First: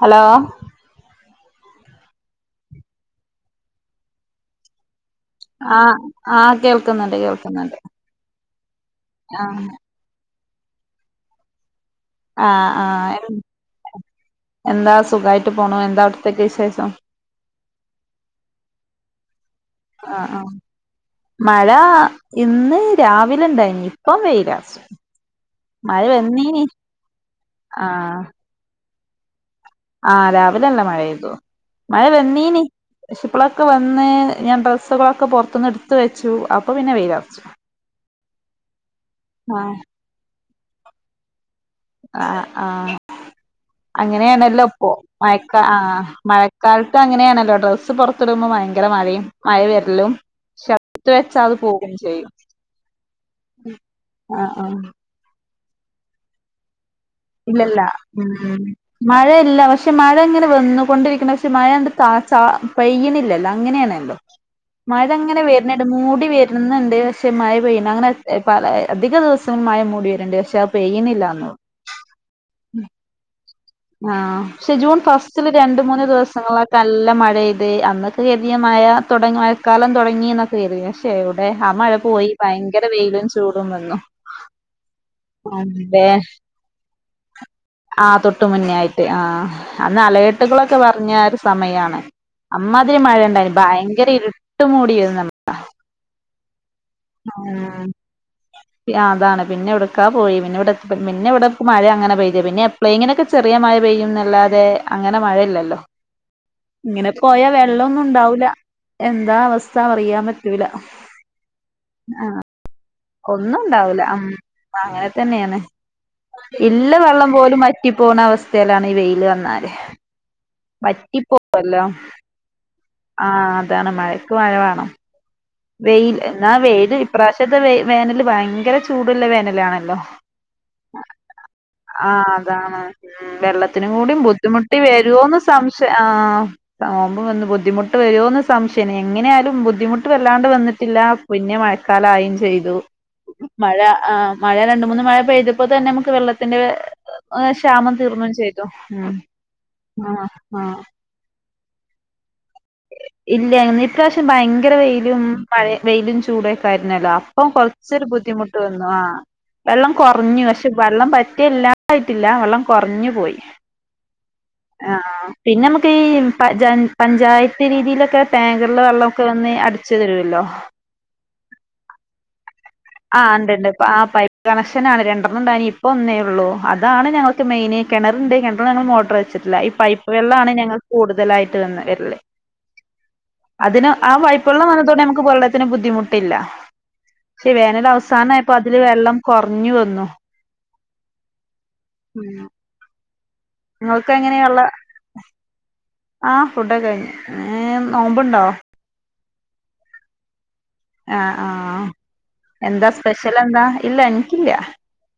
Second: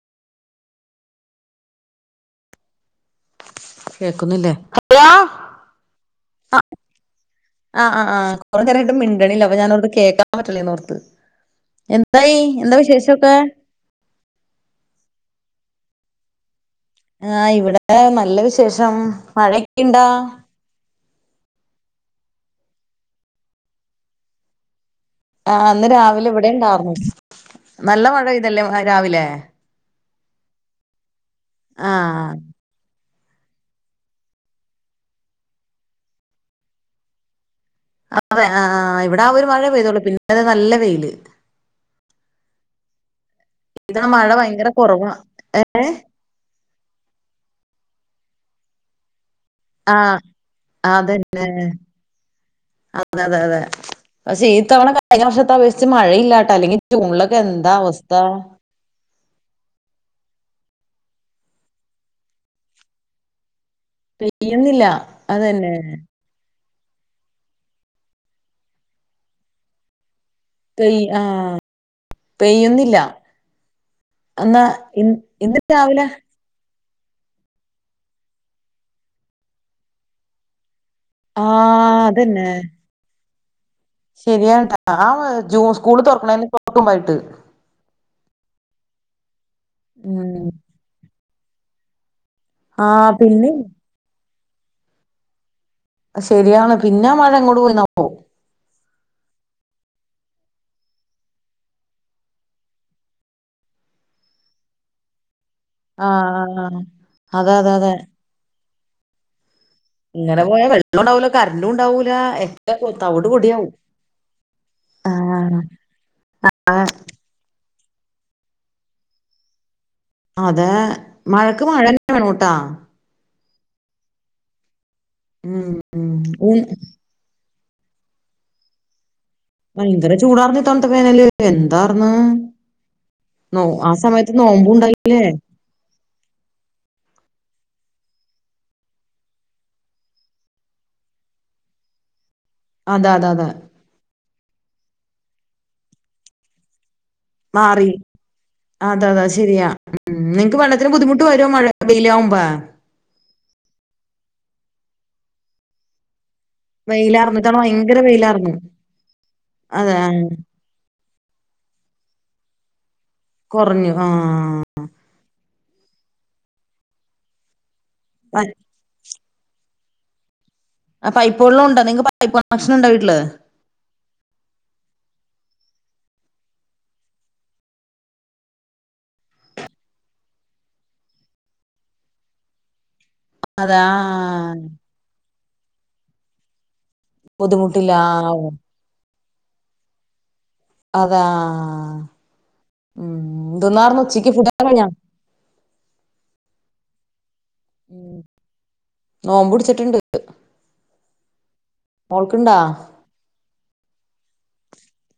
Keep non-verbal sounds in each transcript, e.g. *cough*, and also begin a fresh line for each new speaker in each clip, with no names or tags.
Hello
കേക്കുന്നില്ലേ hello
ആ ആ കേൾക്കുന്നുണ്ട് കേൾക്കുന്നുണ്ട്.
ആ ആ കുറേ നേരയിട്ട് മിണ്ടണല്ല അപ്പൊ
ആഹ്
ഞാനോർത് കേൾക്കാൻ പറ്റില്ലന്നർത്ത്.
ആഹ്
എന്താ
ആഹ്
വിശേഷൊക്കെ?
എന്താ സുഖയിട്ട് പോണു എന്താവിടത്തേ വിശേഷം?
ആ ഇവിടെ നല്ല വിശേഷം മഴ
ആ ആ മഴ ഇന്ന് രാവിലെ ഉണ്ടായിനി ഇപ്പം വെയിലർച്ചു.
ആ ഇന്ന് രാവിലെ ഇവിടെണ്ടായിർന്നു നല്ല മഴെയ്തല്ലേ രാവിലെ?
ആ രാവിലല്ല മഴെയ്തു മഴ
ആഹ്
വെന്നീനി. ക്ഷിപ്പളൊക്കെ വന്ന് ഞാൻ ഡ്രസ്സുകളൊക്കെ പുറത്തുന്ന് എടുത്ത് വെച്ചു അപ്പൊ പിന്നെ വെയിലറച്ചു.
അതെ ആഹ് ഇവിടെ ആഹ് ഒരു മഴ പെയ്തോളൂ പിന്നെ അത് നല്ല വെയില്
ആഹ് ആഹ്
ഇത്തവണ മഴ ഭയങ്കര
അങ്ങനെയാണല്ലോപ്പോ
കൊറവാ
മഴക്ക ആഹ് മഴക്ക് കഴുത്ത് അങ്ങനാണല്ലോ ഡ്രസ്സ് പുറത്തിടുമ്പോൾ ഭയങ്കര മഴയും മഴവിരലും
ആഹ്
ശബ്ദ്
അതന്നെ
വെച്ച അത് പോവുകയും ചെയ്യും
അതെ അതെ അതെ
ആ
പക്ഷെ ഈ
ആ
തവണ കഴിഞ്ഞ വർഷത്തെ അപേക്ഷിച്ച് മഴയില്ലാട്ട അല്ലെങ്കിൽ ജൂണിലൊ എന്താ
ഇല്ലല്ല
അവസ്ഥ
ഉം മഴയില്ല പക്ഷെ മഴ ഇങ്ങനെ വന്ന് കൊണ്ടിരിക്കണ പക്ഷെ മഴ എ തചാ പെയ്യുന്നില്ലല്ലോ അങ്ങനെയാണ്
പെയ്യുന്നില്ല
മഴയിങ്ങനെ
അതന്നെ
വരന്നിണ്ട് മൂടി വ എന്നുമുണ്ടെ പക്ഷെ മഴ പെയ്യണ്ട് അങ്ങനെ പല അധികം ദിവസങ്ങളിൽ മഴ മൂടി വരുന്നുണ്ട് പക്ഷേ പ
പെയ് ആഹ്
പെയിനില്ലാന്നു
പെയ്യുന്നില്ല
ആഹ്
എന്നാ
പക്ഷെ ജൂൺ
ഇ
ഫസ്റ്റില്
ഇന്ന്
രണ്ട് മൂന്ന്
രാവിലെ
ദിവസം ങ്ങളൊക്കെ നല്ല മഴ ഇത് അന്നൊക്കെ കര്തിയ മഴ തുടങ്ങി മഴക്കാലം തുടങ്ങിക്കെ ഇത് പക്ഷേ
ആ
എവിടെ ആഹ് മഴ പോയി ഭയങ്കര വെയിലും ചൂടും വന്നു
ശരിയട്ടാ ആഹ് മഴ ജൂൺ സ്കൂള് തുറക്കണേനു തൊട്ട് മുമ്പായിട്ട്
ആഹ് തൊട്ട് മുന്നെ ആയിട്ട് ആഹ് അന്ന്
ഉം
അലകട്ടുകളൊക്കെ പറഞ്ഞ ഒരു സമയാണ്
ആ
അമ്മാതിരി
പിന്നെ
മഴയിണ്ടായിരുന്നു ഭയങ്കര ഇരുട്ട് മൂടിയരുന്നു
ശരിയാണ് പിന്നെ മഴ എങ്ങോട്ട് പോയി
ആഹ്
ന്നോ
അതാണ് പിന്നെ ഇവിടക്കാ പോയി പിന്നെ ഇവിടെ പിന്നെ ഇവിടെ മഴ അങ്ങനെ പെയത പിന്നെ എപ്പളേകിലും ചെറിയ മഴ പെയ്യും ന്നല്ലാതെ അങ്ങനെ മഴയില്ലല്ലോ
ആ
ഇങ്ങനെ പോയാ
അതെ അതെ അതെ
വെള്ളമൊന്നും ഉണ്ടാവൂല എന്താ അവസ്ഥ അറിയാൻ
ഇങ്ങനെ
പറ്റൂല
പോയാ വെള്ളം ഉണ്ടാവില്ല കറണ്ടും ഉണ്ടാവൂല എന്റെ
ഒന്നും ഉണ്ടാവൂല ഉ അങ്ങനെ തന്നെയാണ് ഇല്ല വെള്ളം പോലും വ റ്റി പോവുന്ന അവസ്ഥയിലാണ് ഈ വെയില് വന്നാല്
അതെ മഴക്ക്
വറ്റിപ്പോവല്ലോ
മഴ തന്നെ വേണൂട്ടാ
ആഹ് അതാണ് മഴക്ക് മഴ വേണം
ഉം ഉം
വെയിൽ എന്നാ
ഊ-
വെയില് ഇപ്രാവശ്യത്തെ വ വേനൽ ഭയങ്കര ചൂടുള്ള വേനലാ ലാണല്ലേ
ഭയങ്കര ചൂടാർന്ന് ഇത്തവണത്തെ വേനല് എന്താർന്ന്
ആഹ് അതാണ്
നോ
വെള്ളത്തി നു
ആ
കൂടി
സമയത്ത്
ബുദ്ധിമുട്ടി
നോമ്പുണ്ടായി
വരോന്ന് സംശ പക്ഷേ ആഹ് നോമ്പ് വന്ന് ബുദ്ധിമുട്ട് വരുമോന്ന് സംശയന എങ്ങനെയാലും ബുദ്ധിമുട്ട് ട്ട് വല്ലാണ്ട് വന്നിട്ടില്ല പിന്നെ മഴക്കാലായയും ചെയ്തു
അതെ അതെ അതെ
മഴ ആഹ് മഴ രണ്ട് മൂന്ന് മഴ പെയ്തപ്പോ തന്നെ നമുക്ക് വെള്ളത്തിന്റെ
മാറി
ക്ഷാമം തീർന്നും ചെയ്തു
അതെ
ഉം
അതാ ശരിയാ
ആ
ഉ നിങ്ങക്ക്
ആ
വെള്ളത്തിന് ബുദ്ധിമുട്ട് വരുമോ മഴ വെയിലാകുമ്പോ
ഇല്ല ഇന്നീ ഇപ്രാവശ്യം ഭയങ്കര വെയിലും മഴയു വെയിലും ചൂട ല്ലോ അപ്പൊ
വെയിലാർന്നിട്ടാണ് ഭയങ്കര
കൊറച്ചൊരു
വെയിലാർന്നു.
ബുദ്ധിമുട്ട് വന്നു ആഹ് വെള്ളം
അതെ ആഹ്
കുറഞ്ഞു ക പക്ഷെ വെള്ളം പറ്റിയില്ലാതായിട്ടില്ല വെള്ളം കുറഞ്ഞു പോയി
കുറഞ്ഞു ആഹ്
ആഹ് പിന്നെ നമുക്ക് ഈ പഞ്ചായത്ത് രീതിയിലൊക്കെ
പ
ടാങ്ക് ഉള്ള വെള്ളമൊക്കെ വന്ന് അടിച്ചു തരുമല്ലോ
ആഹ് പൈപ്പ് വെള്ളോം ഉണ്ട് നി പൈപ്പ് കണക്ഷൻ ഉണ്ടോ വീട്ടിൽ
ആഹ് ഉണ്ടിണ്ട് ആഹ് പൈ കണക്ഷൻ ആണ് രണ്ടെണ്ണംണ്ടായിനി ഇപ്പൊ ഒന്നേ ഉള്ളൂ അതാണ് ഞങ്ങക്ക് മെയിൻ കിണറുണ്ട് കിണറി ഞങ്ങൾ മോട്ടർ വെച്ചിട്ടില്ല പൈപ്പ് വെള്ളാണ് ഞങ്ങൾ കൂടുതലായിട്ട് വന്ന വരൽ
അതാ
അതിന് ആ പൈപ്പുവെള്ളം വന്നതുകൊണ്ട് നമുക്ക് വെള്ളത്തിന് ബുദ്ധിമുട്ടില്ല പക്ഷെ വേനൽ
ബുദ്ധിമുട്ടില്ല ആവും
അവസാനംയപ്പൊ അതില് വെള്ളം കുറഞ്ഞു വന്നു
അതാ
ഉം
ഉ എന്തെന്നായിരുന്നു
നിങ്ങൾക്ക്
ഉച്ചിക്ക് ഫുഡ്
എങ്ങനെയുള്ള
ഒക്കെ കഴിഞ്ഞോ
ആ ഫുടൊക്കെ കഴിഞ്ഞു ഏ നോമ്പ്ണ്ടൊ
നോമ്പ് പിടിച്ചിട്ടണ്ട്
ആഹ് ആ
മോൾക്ക്ണ്ടാ?
എന്താ സ്പെഷ്യൽ എന്താ ഇല്ല എനിക്കില്ല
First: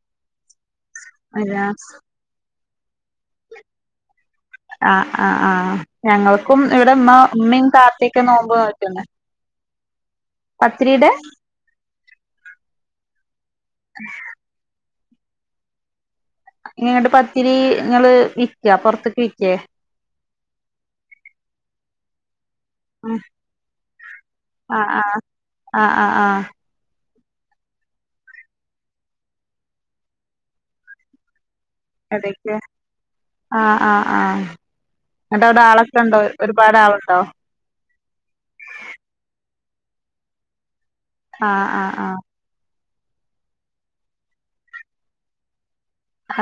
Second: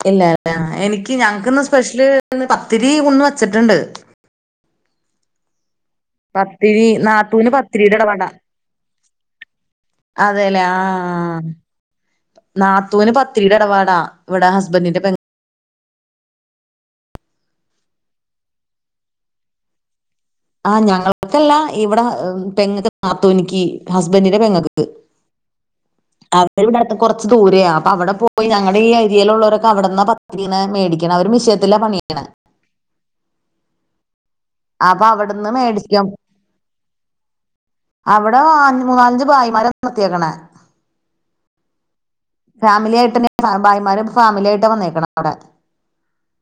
ഇല്ലല്ലേ എനിക്ക് ഞങ്ങക്ക് ഇന്ന്
ആഹ്
സ്പെഷ്യല് പത്തിരി ഒന്ന് വെച്ചട്ട്ണ്ട്
ആ ആ ആഹ് ഞങ്ങൾക്കും
പത്തിരി
ഇവിടെ ഇമ്മ
നാത്തൂന്
ഇമ്മീ
പത്തിരിയുടെ
താത്തൊക്കെ
ഇടപാടാ
നോമ്പ് നോറ്റ്ക്ക്‌ണ്
അതെല്ലേ ആഹ് നാത്തൂന് പത്തിരിയുടെ ഇടപാടാ ഇവിട ഹസ്ബന്റിന്റെ പെങ്ങ
ഇന്നട്ട് പത്തിരി ഇങ്ങള് വിക്കാ പൊറത്ത്ക്ക് വിക്കേ
ആഹ് ഞങ്ങൾക്കല്ല ഇവിടെ പെങ്ങക്ക് നാത്തൂനിക്ക് ഹസ്ബന്റിന്റെ പെങ്ങക്ക്
ആഹ് ആഹ് ആഹ് ആഹ്
കൊറച്ച് ദൂരെയാ അപ്പൊ അവടെ പോയി ഞങ്ങടെ ഈ ഏരിയേലുള്ളോരൊക്കെ അവിടന്ന പത്തിരിയിങ്ങനെ മേടിക്കണെ അവര് മെഷീന തില പണിയണെ
എടക്ക് ആഹ് ആഹ് ആഹ്
അപ്പൊ അവിടെ നിന്ന്
എന്നട്ടവടെ
മേടിക്കും
ആളൊക്കെണ്ടോ ഒരുപാടാളുണ്ടോ
അവടെ അ മൂന്നാലഞ്ച് ഭായിമാരെപ്പൊ നിർത്തിയേക്കണെ
ആഹ് ആഹ് ആഹ്
ഫാമിലി ആയിട്ടെന്നെ ഭായിമാര് ഫാമിലി ആയിട്ട വന്നേക്കണെ അവടെ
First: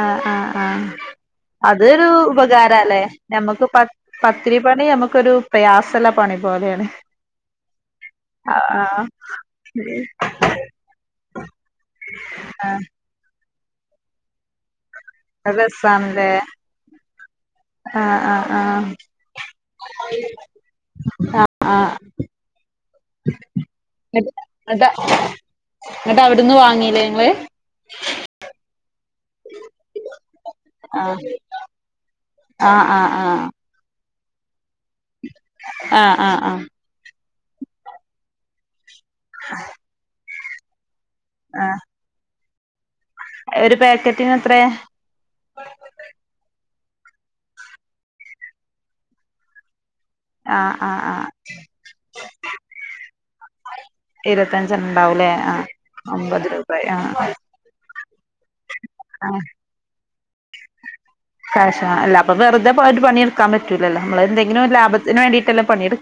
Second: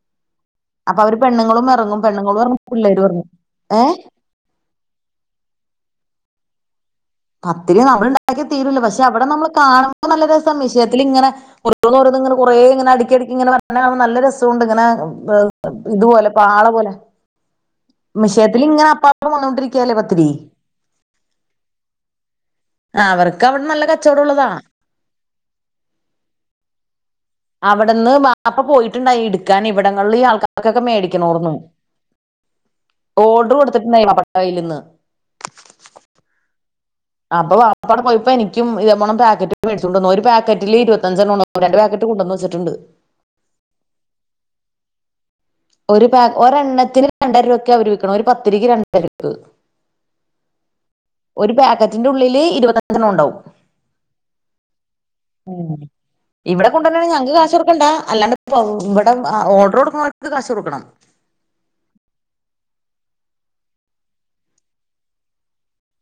ആഹ് ആഹ് ആഹ്
പെണ്ണുങ്ങളും ഇറങ്ങും
അതൊരു
പെണ്ണുങ്ങളും ഇറങ്ങും
ഉപകാരല്ലേ
പിള്ളേരും ഇറങ്ങും
ഞമ്മക്ക് പ
ഏഹ്
പത്തിരി പണി നമുക്കൊരു പ്രയാസള്ള പണി പോലെയാണ്
പത്തിരി നമ്മളുണ്ടാക്കിയാ
ആഹ്
തീരൂല്ല പക്ഷെ
ആഹ്
അവടെ നമ്മള് കാണുമ്പോ നല്ല രസാ മെഷീത്തിലിങ്ങനെ ഓരോന്നോരോന്നിങ്ങനെ കൊറേയിങ്ങനെ അടുക്കിയടുക്കിയിങ്ങന ങ്ങനെ നല്ല രസോണ്ട് ഇങ്ങനെ
അത്
ഇതുപോലെ
രസാണ്ല്ലേ
പാള പോലെ
ആഹ് ആഹ് ആഹ്
മെഷീത്തിലിങ്ങനെ അപ്പാപ്പളും വന്നോണ്ടിരിക്കല്ലേ പത്തിരി
ആഹ് ആഹ്
അവർക്കവടെ നല്ല കച്ചോടള്ളത
ന്നട്ട ഇന്നട്ടവിടന്ന് വാങ്ങീലേ ഇങ്ങള്
അവിടെന്ന് വാപ്പ പോയിട്ട്ണ്ടായി ഇടു ക്കാൻ ഇവിടങ്ങള്ലീ ആൾക്കാർക്കൊക്കെ
ആഹ്
മേടിക്കണാർന്നു
ആഹ് ആഹ് ആഹ്
ഓഡർ കൊടു ത്തട്ട്ണ്ടായി വാപ്പാടെ കയ്യിൽ നിന്ന്
ആഹ് ആഹ് അഹ്
അപ്പൊ വാപ്പാണ്ട് പോയപ്പോ എനിക്കും ഇതേ പോലെ പാക്കറ്റ് മേടിച്ചോണ്ടന്നു ഒരു പാക്കറ്റില് ഇരുപത്തഞ്ചെണ്ണണ്ട് രണ്ട്
ആഹ്
പാക്കറ്റ് കൊണ്ടന്ന് വെച്ചിട്ടുണ്ട്
ഒരു പാക്കറ്റിന് എത്രയാ
ഒരു പ ഒരെണ്ണത്തിന് രണ്ടര രൂപക്ക അവര് വിക്കണ് ഒരു പത്തിരിക്ക് രണ്ടര രൂപ
ആഹ് ആഹ് ആഹ്
ഒരു പാക്കറ്റിന്റെ ഉള്ളില് ഇരുപത്തിഞ്ചെണ്ണം ഉണ്ടാവും
ഇരുപത്തഞ്ചെണ്ണം ഉണ്ടാവൂലേ ആ
ഉമ്
അമ്പത്
ഇവടെ
രൂപ
കൊണ്ടന്ന ഞങ്ങക്ക് കാശൊട്ക്കണ്ടാ അല്ലാണ്ട് പ്പൊ ഇവടെ
ആ
ഓർഡർ കൊടുക്കുന്നോർക്ക് കാശ് കൊടുക്കണം
ക്യാഷ അല്ലപ്പ വെറുതെ പോയിട്ട് പണിയെടുക്കാൻ പറ്റൂലല്ലോ നമ്മള് എന്തെങ്കിലും ലാഭത്തിന് വേണ്ടീട്ടെല്ലേ പണിയെടുക്ക്‌ണ്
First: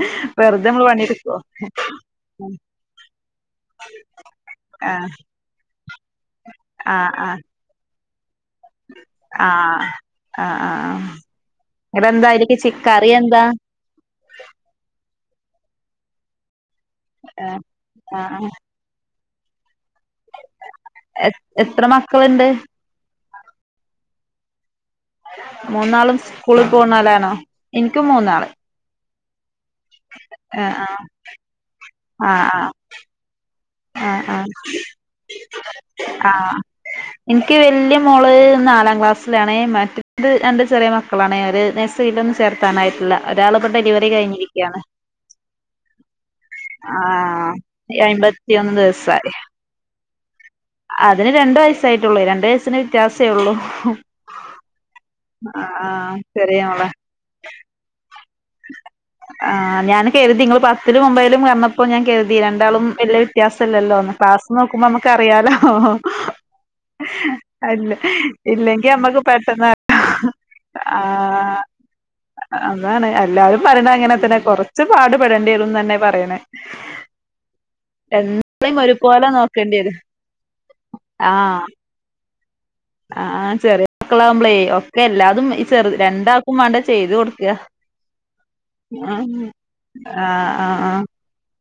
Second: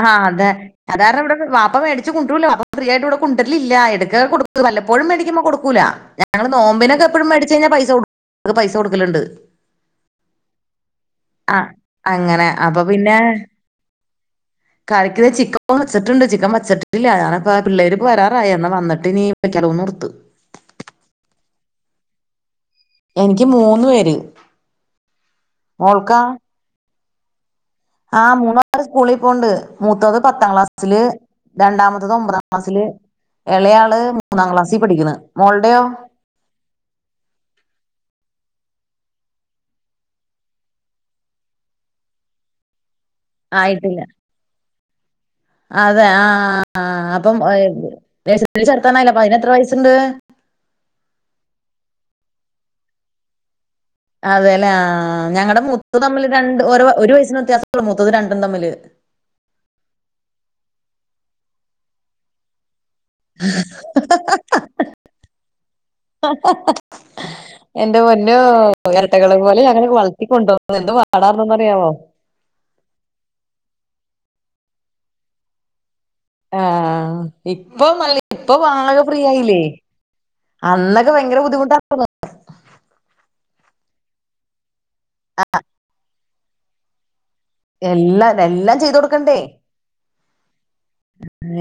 ആഹ് അതെ അത് കാരണെവിടെ വാപ്പ വേടിച്ച് കൊണ്ടരൂല്ല വാപ്പ ഫ്രീയായിട്ട് ഇവടെ കൊണ്ടരലില്ല എടക്കൊക്കെ കൊടു
ആ
വല്ലപ്പോഴും മേടിക്കുമ്പൊ കൊടുക്കൂല്ല ഞങ്ങള് നോമ്പിനൊക്കെ എപ്പോഴും മേടിച്ച് കഴിഞാ പൈസ കൊടുക്കും ഞങ്ങൾക്ക് പൈസ കൊടുക്കലുണ്ട്
ആഹ് ആഹ് ആഹ് ആഹ്
ആഹ്
എന്നട്ട് എന്താ
അങ്ങനെ
അയില്ക്ക് ചി
അപ്പൊ
കറി
പിന്നെ
എന്താ
കറിക്ക് ചിക്കൻ ഇപ്പൊ വച്ചിട്ടുണ്ട് ചിക്കൻ വച്ചട്ടില്ല
ആ
ഞാനിപ്പോ പിള്ളേരിപ്പോ
ആ
വരാറായി എന്നാ വന്നട്ടിനി വെക്കാരോന്നോർത്ത്
എ എത്ര മക്കളുണ്ട്
എനിക്ക് മൂന്ന് പേര്
മൂന്നാളും
മോൾക്കാ
സ്കൂളിൽ പോവുന്നോലാണോ
ആഹ് മൂന്നാളും സ്കൂളി പോണ്ട് മൂത്തത് പത്താം
ആ
ക്ലാസ്സില് രണ്ടാമ അവള്
ആ ആ
ഒമ്പതാം ക്ലാസ്സില് എളയാള്
ആ
മൂന്നാം ക്ലാസ്സിൽ പഠിക്കുന്നു മോളുടെയോ
ആഹ് എനിക്ക് വല്യ മോള് നാലാം ക്ലാസ്സിലാണേ മറ്റത് എണ്ട് ചെറിയ മ മക്കളാണെ അവരെ നേഴ്സറിൽ ഒന്നും ചേർത്താനായിട്ടില്ല ഒരാൾ ഇപ്പൊ
ആയിട്ടില്ല
ഡെലിവറി കഴിഞ്ഞിരിക്കണ്
അതെ ആഹ്
ആഹ്
അപ്പംഏഹ് നെസീറി
അയ്മ്പത്തിയൊന്ന്
ചേർത്താനല്ല
ദിവസായി
അതിനിപ്പ് എത്ര വയസ്സുണ്ട്
അതിന് രണ്ടു വയസ്സായിട്ടുള്ളൂ രണ്ടു വയസ്സിന് വ്യത്യാസെ ഉള്ളു
അതെല്ലേ ആഹ് ഞങ്ങളടെ മൂത്ത തമ്മില് രണ്ട്
ചെറിയ മോളാ
ഒരു വയസിന് വ്യയാസം ഉള്ളൂ മുത്തത് രണ്ടും തമ്മില്
ആഹ് ഞാന് കരുതി ഇങ്ങള് പത്തിലും ഒമ്പയിലും പറഞ്ഞപ്പോ ഞാൻ കരുതി രണ്ടാളും വല്യ വ്യത്യാസ ഇല്ലല്ലോന്ന് ക്ലാസ് നോക്കുമ്പോ നമുക്ക് അറിയാലോ
ആ
അല്ല ഇല്ലെങ്കി അമ്മക്ക്
ഇരട്ടകളെ പോലെ ഞങ്ങളെ
പെട്ടെന്ന്ല്ലോ
വളർത്തിക്കൊണ്ടുപോകാൻ
ആ
പാടാർന്നറിയാവോ
അതാണ് എല്ലാരും പറയണ അങ്ങനെ തന്നെ കൊറച്ച്ു പാടു പെടേണ്ടിരുംന്ന് തന്നെ പറയണേ
ആഹ ഇപ്പൊല്ല ഇപ്പൊ
രണ്ടാളേം
പാക ഫ്രീ
ഒരുപോലെ
ആയില്ലേ
നോക്കേണ്ടി വരും
അന്നൊക്കെ ഭയങ്കര ബുദ്ധിമുട്ട
ആഹ ചെറിയ മക്കളാാവുമ്പളേ ഒക്കെ എല്ലാതും ഈ ചെറ രണ്ടാൾക്കും വേണ്ട ചെയ്തു കൊടുക്കുക
എല്ലാം എല്ലാം ചെയ്ത കൊൊടുക്കണ്ടേ
ആഹ് ആഹ്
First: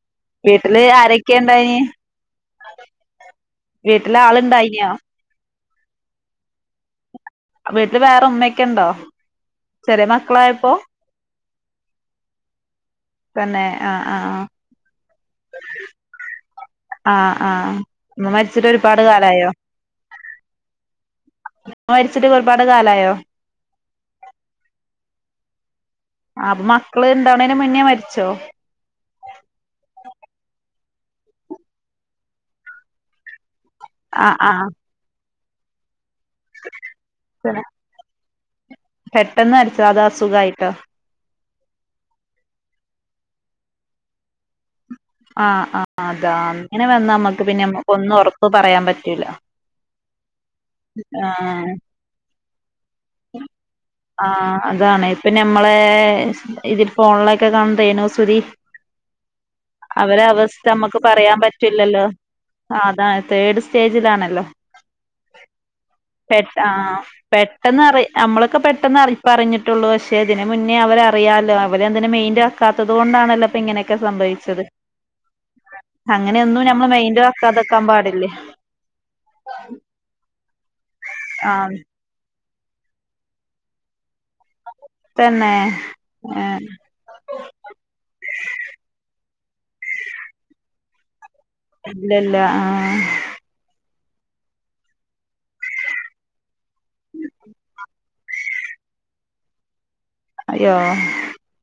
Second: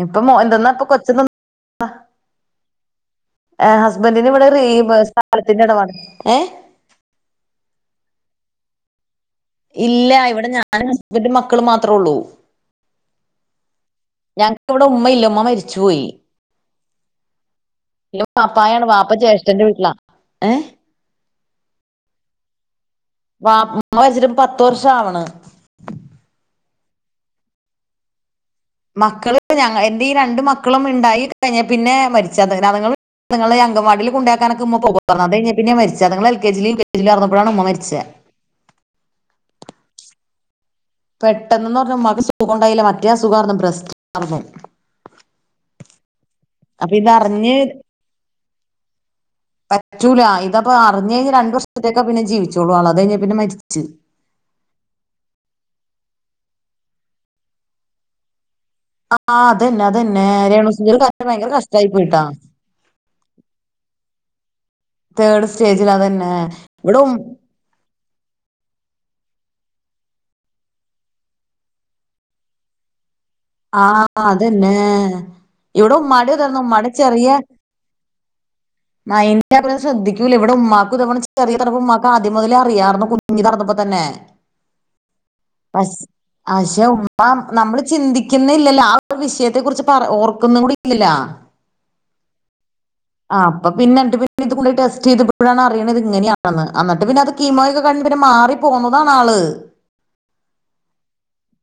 ഇപ്പ എന്തെന്നാ
വീട്ടില്
ഇപ്പൊ കൊച്ചന്ന്
ആരൊക്കെ ഇണ്ടായിനി വീട്ടില്
ഹസ്ബന്റിന് ഇവിടെ
ആള്ണ്ടായിനിയോ
*inaudible* സ്ഥലത്തിന്റെ ഇടാണ് ഏ
വീട്ടില് വേറെ ഉമ്മയൊക്കെ ഉണ്ടോ
ഇല്ല ഇവിടെ ഞാനും ഹസ്ബന്റും മക്കള് മാത്രമേ ഉള്ളൂ
തന്നെ ആ ആ
ഞങ്ങക്ക് ഇവിടെ ഉമ്മയില്ല ഉമ്മ മരിച്ചു പോയി
ആഹ് ആഹ് ഉമ്മ മരിച്ചിട്ട്
പാപ്പായാണ്
ഒരുപാട്
പാപ്പ
കാലായോ
ജ്യേഷ്ഠന്റെ വീട്ടിലാ ഏ
മരിച്ചിട്ട് ഒരുപാട് കാലായോ
വാപ്പമരിച്ചി ട്ട് പത്ത് വർഷം ആവണ്
അപ്പൊ മക്കള് ഇണ്ടാവണേന് മുന്നേ മരിച്ചോ
മക്കള് എന്റെ ഈരണ്ട് മക്കളും ഉണ്ടായി കഴിഞ്ഞൽ പിന്നെ മരിച്ചത് *inaudible* വാടി
ആഹ്
കൊണ്ടാക്കാനൊെ
ആഹ്
ഉമ്മ പോ അത് കിഞ്ഞാ പിന്ന മരിച്ച അത് ങ്ങള് എൽ കെജും കെ ജിുംറന്നപ്പോഴാണ് ഉമ്മ മരിച്ചത്
പെട്ടെന്ന് മരിച്ചത് അത് അസുഖമായിട്ടോ
പെട്ടെന്ന്ന്ന് പറഞ്ഞമ്മക്ക് സുഖം ഉണ്ടായില്ല മറ്റേ അ സുഖം ആരു ന്നു ബ്രസ്റ്റ്
ആഹ് ആ അതാ അങ്ങനെ
അപ്പൊ
വന്നാ നമ്മുക്ക് പിന്നെ
ഇതറിഞ്ഞ്
ഒന്നും ഉറപ്പ് പറയാൻ പറ്റൂല
പറ്റൂല ഇതപ്പപ്പോ അറിഞ്ഞഞ് കഴിഞ്ഞ് രണ്ടു
ആഹ്
വർഷത്തേക്കെ പിന്നെ ജീവിച്ചോളു ആൾ അത് കഴിഞ് പിന്നെ മരിച്ചു
ആ അതാണ് ഇപ്പൊ ഞമ്മളെ ഇതിൽ ഫോണിലൊക്കെ കാണതേനു സുരി
ആഹ് അതന്നെ അതന്നെ രേണു സുദീടെകാര്യം ഭയങ്കര കഷ്ടമായി പോയിട്ടാ
ആ അതാണ് തേർഡ് സ്റ്റേജിലാണല്ലോ
തേർഡ് സ്റ്റേജിൽ അത്ന്നെ
പെട്ട
ഇവിട
ആഹ് പെട്ടെന്ന് നമ്മളൊക്കെ പെട്ടെന്ന് അറി പറഞ്ഞിട്ടുള്ളൂ പക്ഷെ ഇതിനന് മുന്നേ അവരറിയാാലോ അവര്ന്െ മെയിൻറ ക്കാത്തത്ുകൊണ്ടണല്ലോ
ആഹ അതന്നെ ഇവിടെ ഉമ്മാടെ തന്നു
അങ്ങനെയൊന്നും
ഉമ്മാടെ
ഞമ്മള് മൈന്റ്
ചെറിയ
ആക്കാതെക്കാൻ പാടില്ലേ
മന്റെ അ ശ്രദ്ധിക്കൂല ഇവിടെ ഉമമാക്കും തവ ചെറിയ
ആഹ്
തറ് ഉ്മാക്ക ആദ്യം മുതലേ അറിയാന്ന് കുഞ്ഞി തുറന്നപ്പോ തന്നെ
തന്നെ
*inaudible*
ഏഹ്
ആ നമ്മള് ചിന്തിക്കുന്ന ഇല്ലല്ലോ ആ ഒരു വിഷയത്തെ കുറിച്ച് ഓർക്കുന്ന കൂടി ഇല്ലല്ല
ഇല്ലല്ല ആഹ
ആ അപ്പ പിന്ന എന്നി് പിന്ന ഇ ടെസ്റ്റ് ചെയ്ത്ഴാണ് അറിയണത് എന്നിട്ട് പിന്ന അത് കീമോയൊക്കെ പിന്നെ മാറി പോന്നതാാണ് ആള്
അയ്യോ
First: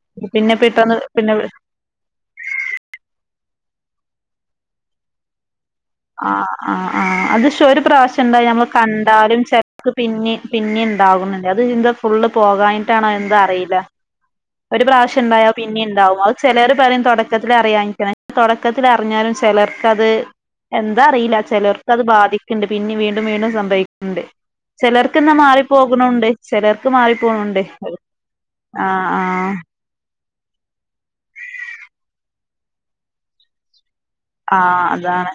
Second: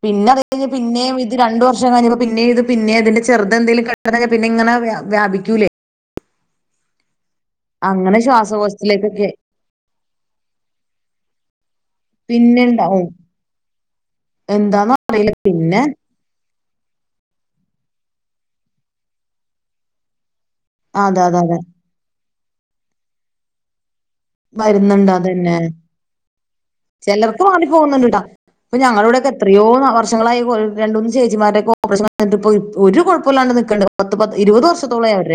പിന്നെത്
പിന്നെ
കഴിഞ്ഞ
പെട്ടെന്ന്
പിന്നെയും
പിന്നെ
ഇത് രണ്ടു വർഷം ക പിന്നെ ഇത് പിന്നെ അതിന്റെ ചെറു എന്തെലും കണ്ട പിന്നെ വ്യാപിക്കില്ലേ
ആ ആ ആഹ് അത് പക്ഷെ ഒരു
അങ്ങനെ
പ്രാവശ്യം ഉണ്ടായി നമ്മൾ
ശ്വാസകോശത്തിലേക്കൊക്കെ
കണ്ടാലും ചിലർക്ക് പിന്നെ പിന്നെ ഉണ്ടാകുന്നുണ്ട് അത് എന്ത ഫുള്ള്
പിന്നെ ഉണ്ടാവും
പോകാനട്ടാണോ എന്തും അറിയില്ല ഒരു
എന്താന്ന്
പ്രാവശ്യം
അറിയില്ല
ഉണ്ടായ പിന്നെ ഉണ്ടാവുമ അ ചിലർ പറയും തുടക്കത്തി അറിയാഞ്ഞാരിക്കുമെന്ന് തുടക്കത്തി അറിഞ്ഞാലും ചിലർക്കത്
അതെ
എന്താറിയില്ല
അതെ അതെ
ചിലർക്ക് അത് ബാധിക്കുണ്ട് പിന്നെ വീണ്ടും വീണ്ടും സംഭവിക്കും ഉണ്ട്
വരുന്നുണ്ട് അത്
ചിലർക്ക്ന്നാ
തന്നെ
മാറി പോകണണ്ട് ചിലർക്ക് മാറി പോണണ്ട്
ഇപ്പ ഞങ്ങള ഇവിടൊക്കെ എത്രയോ വർ വർങ്ങളായി രണ്ട് മൂന്ന് ചേച്ചിമാരൊക്കെഓറേഷൻ *unintelligible* ഒരു കുഴപ്പമില്ലാണ്ട് നിൽക്കണ്ടത്
ആഹ് അതാണ്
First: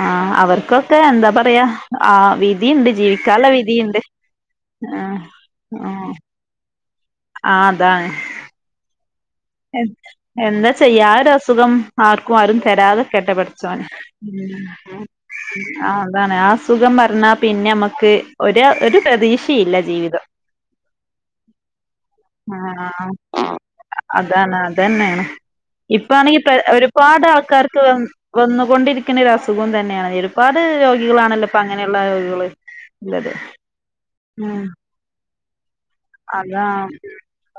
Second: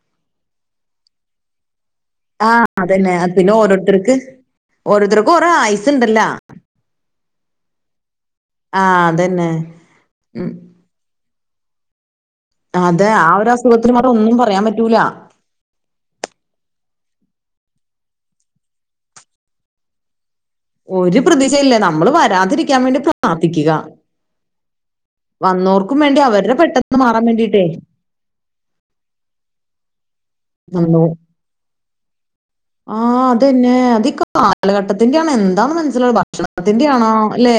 ആഹ് അവർക്കൊക്കെ എന്താ പറയാ ആ
അത്
വിധിയുണ്ട്
തന്നെ അത്
ജീവിക്കാള്ള
പിന്നെ
വിധിയുണ്ട്
ഓരോരുത്തർക്ക്
ആ
ഓരോരുത്തർക്കും ഓരോ ആയുസ്
ആ
ഉണ്ടല്ലോ
ആ അതാണ്
ആ തന്നെ
എന്താ ചെയ്യാ ആരസുഖം ആർക്കും ആരും തരാതെ
അതെ ആ
നിക്കട്ടെ
ഒരു
പടച്ചോനെ
അസുഖത്തിന് മാത്രം ഒന്നും പറയാൻ
ഉം.
പറ്റൂല
ആ അതാണ് ആസുഖം പറഞ്ഞാ പിന്നെ നമ്മുക്ക് ഒരു പ്രതീക്ഷയില്ല ജീവിതം
ഒരു പ്രതീഷയില്ല നമ്മള് വരാതിരിക്കാൻ വേണ്ടി
ആഹ്
പ്രാർത്ഥിക്കിക
അതാണ് അതെന്നെണ്
വേണ്ടി
ഇപ്പാണെങ്കി
അവരുടെ പെട്ടെന്ന് മാറാൻ
ഒരുപാട്
വേണ്ടിട്ടേ
ആൾക്കാർക്ക് വെ വന്നുകൊണ്ടിരിക്കുനെ ഒരു അസുഖം തന്നെയാണ് ഒരുപാട് രോഗികളാണല്ലോപ്പൊ അങ്ങനെയുള്ള രോഗികള്
ആഹ്
ഉള്ളത്
അതന്നെ അതക്ക
ഉം
കാലഘട്ടത്തിന്റെ ആണോ എന്താെന്ന് മനസ്സിലുള്ള
അതാ
ഭക്ഷണത്തിന്റെയാണോ അല്ലേ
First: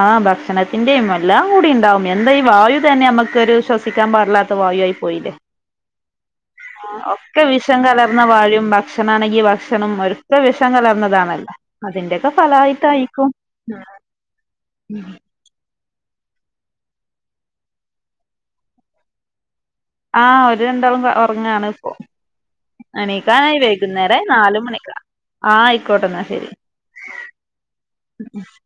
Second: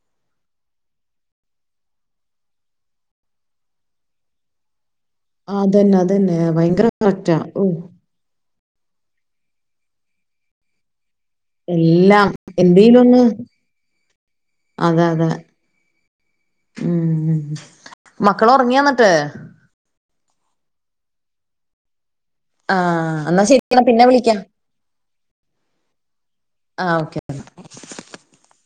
ആഹ് ഭക്ഷണത്തിന്റെയും എല്ലാം കൂടി ഉണ്ടാവും എന്താ ഈ വായു തന്നെ നമ്മുക്കൊരു ശ്വസിക്കാൻ പാടില്ലാ ത്ത വായു ആയി പോയില്ലേ
ആ അതന്നെ അതന്നെ ഭയങ്കര കറക്റ്റാ ഓ
വന്ന വാഴും ഭക്ഷണ ആണെങ്കിൽ ഭക്ഷണം ഒക്ക വിഷം കലർന്നതാണല്ല
എല്ലാം എന്തേലും ഒന്ന് അതാ അതാ ഉം മക്കൾ ഉറങ്ങി എന്നിട്ട്
ആഹ് അവര് രണ്ടോളം ഉറങ്ങാണ് ഇപ്പോ
ആ എന്നാ
എണിക്കാനായി
ശരി എന്നാ പിന്നെ
വൈകുന്നേരം
വിളിക്കാം
നാല് മണിക്ക ആ ആയിക്കോട്ടെ എന്നാ ശരി
ആ ഓക്കെ
*unintelligible*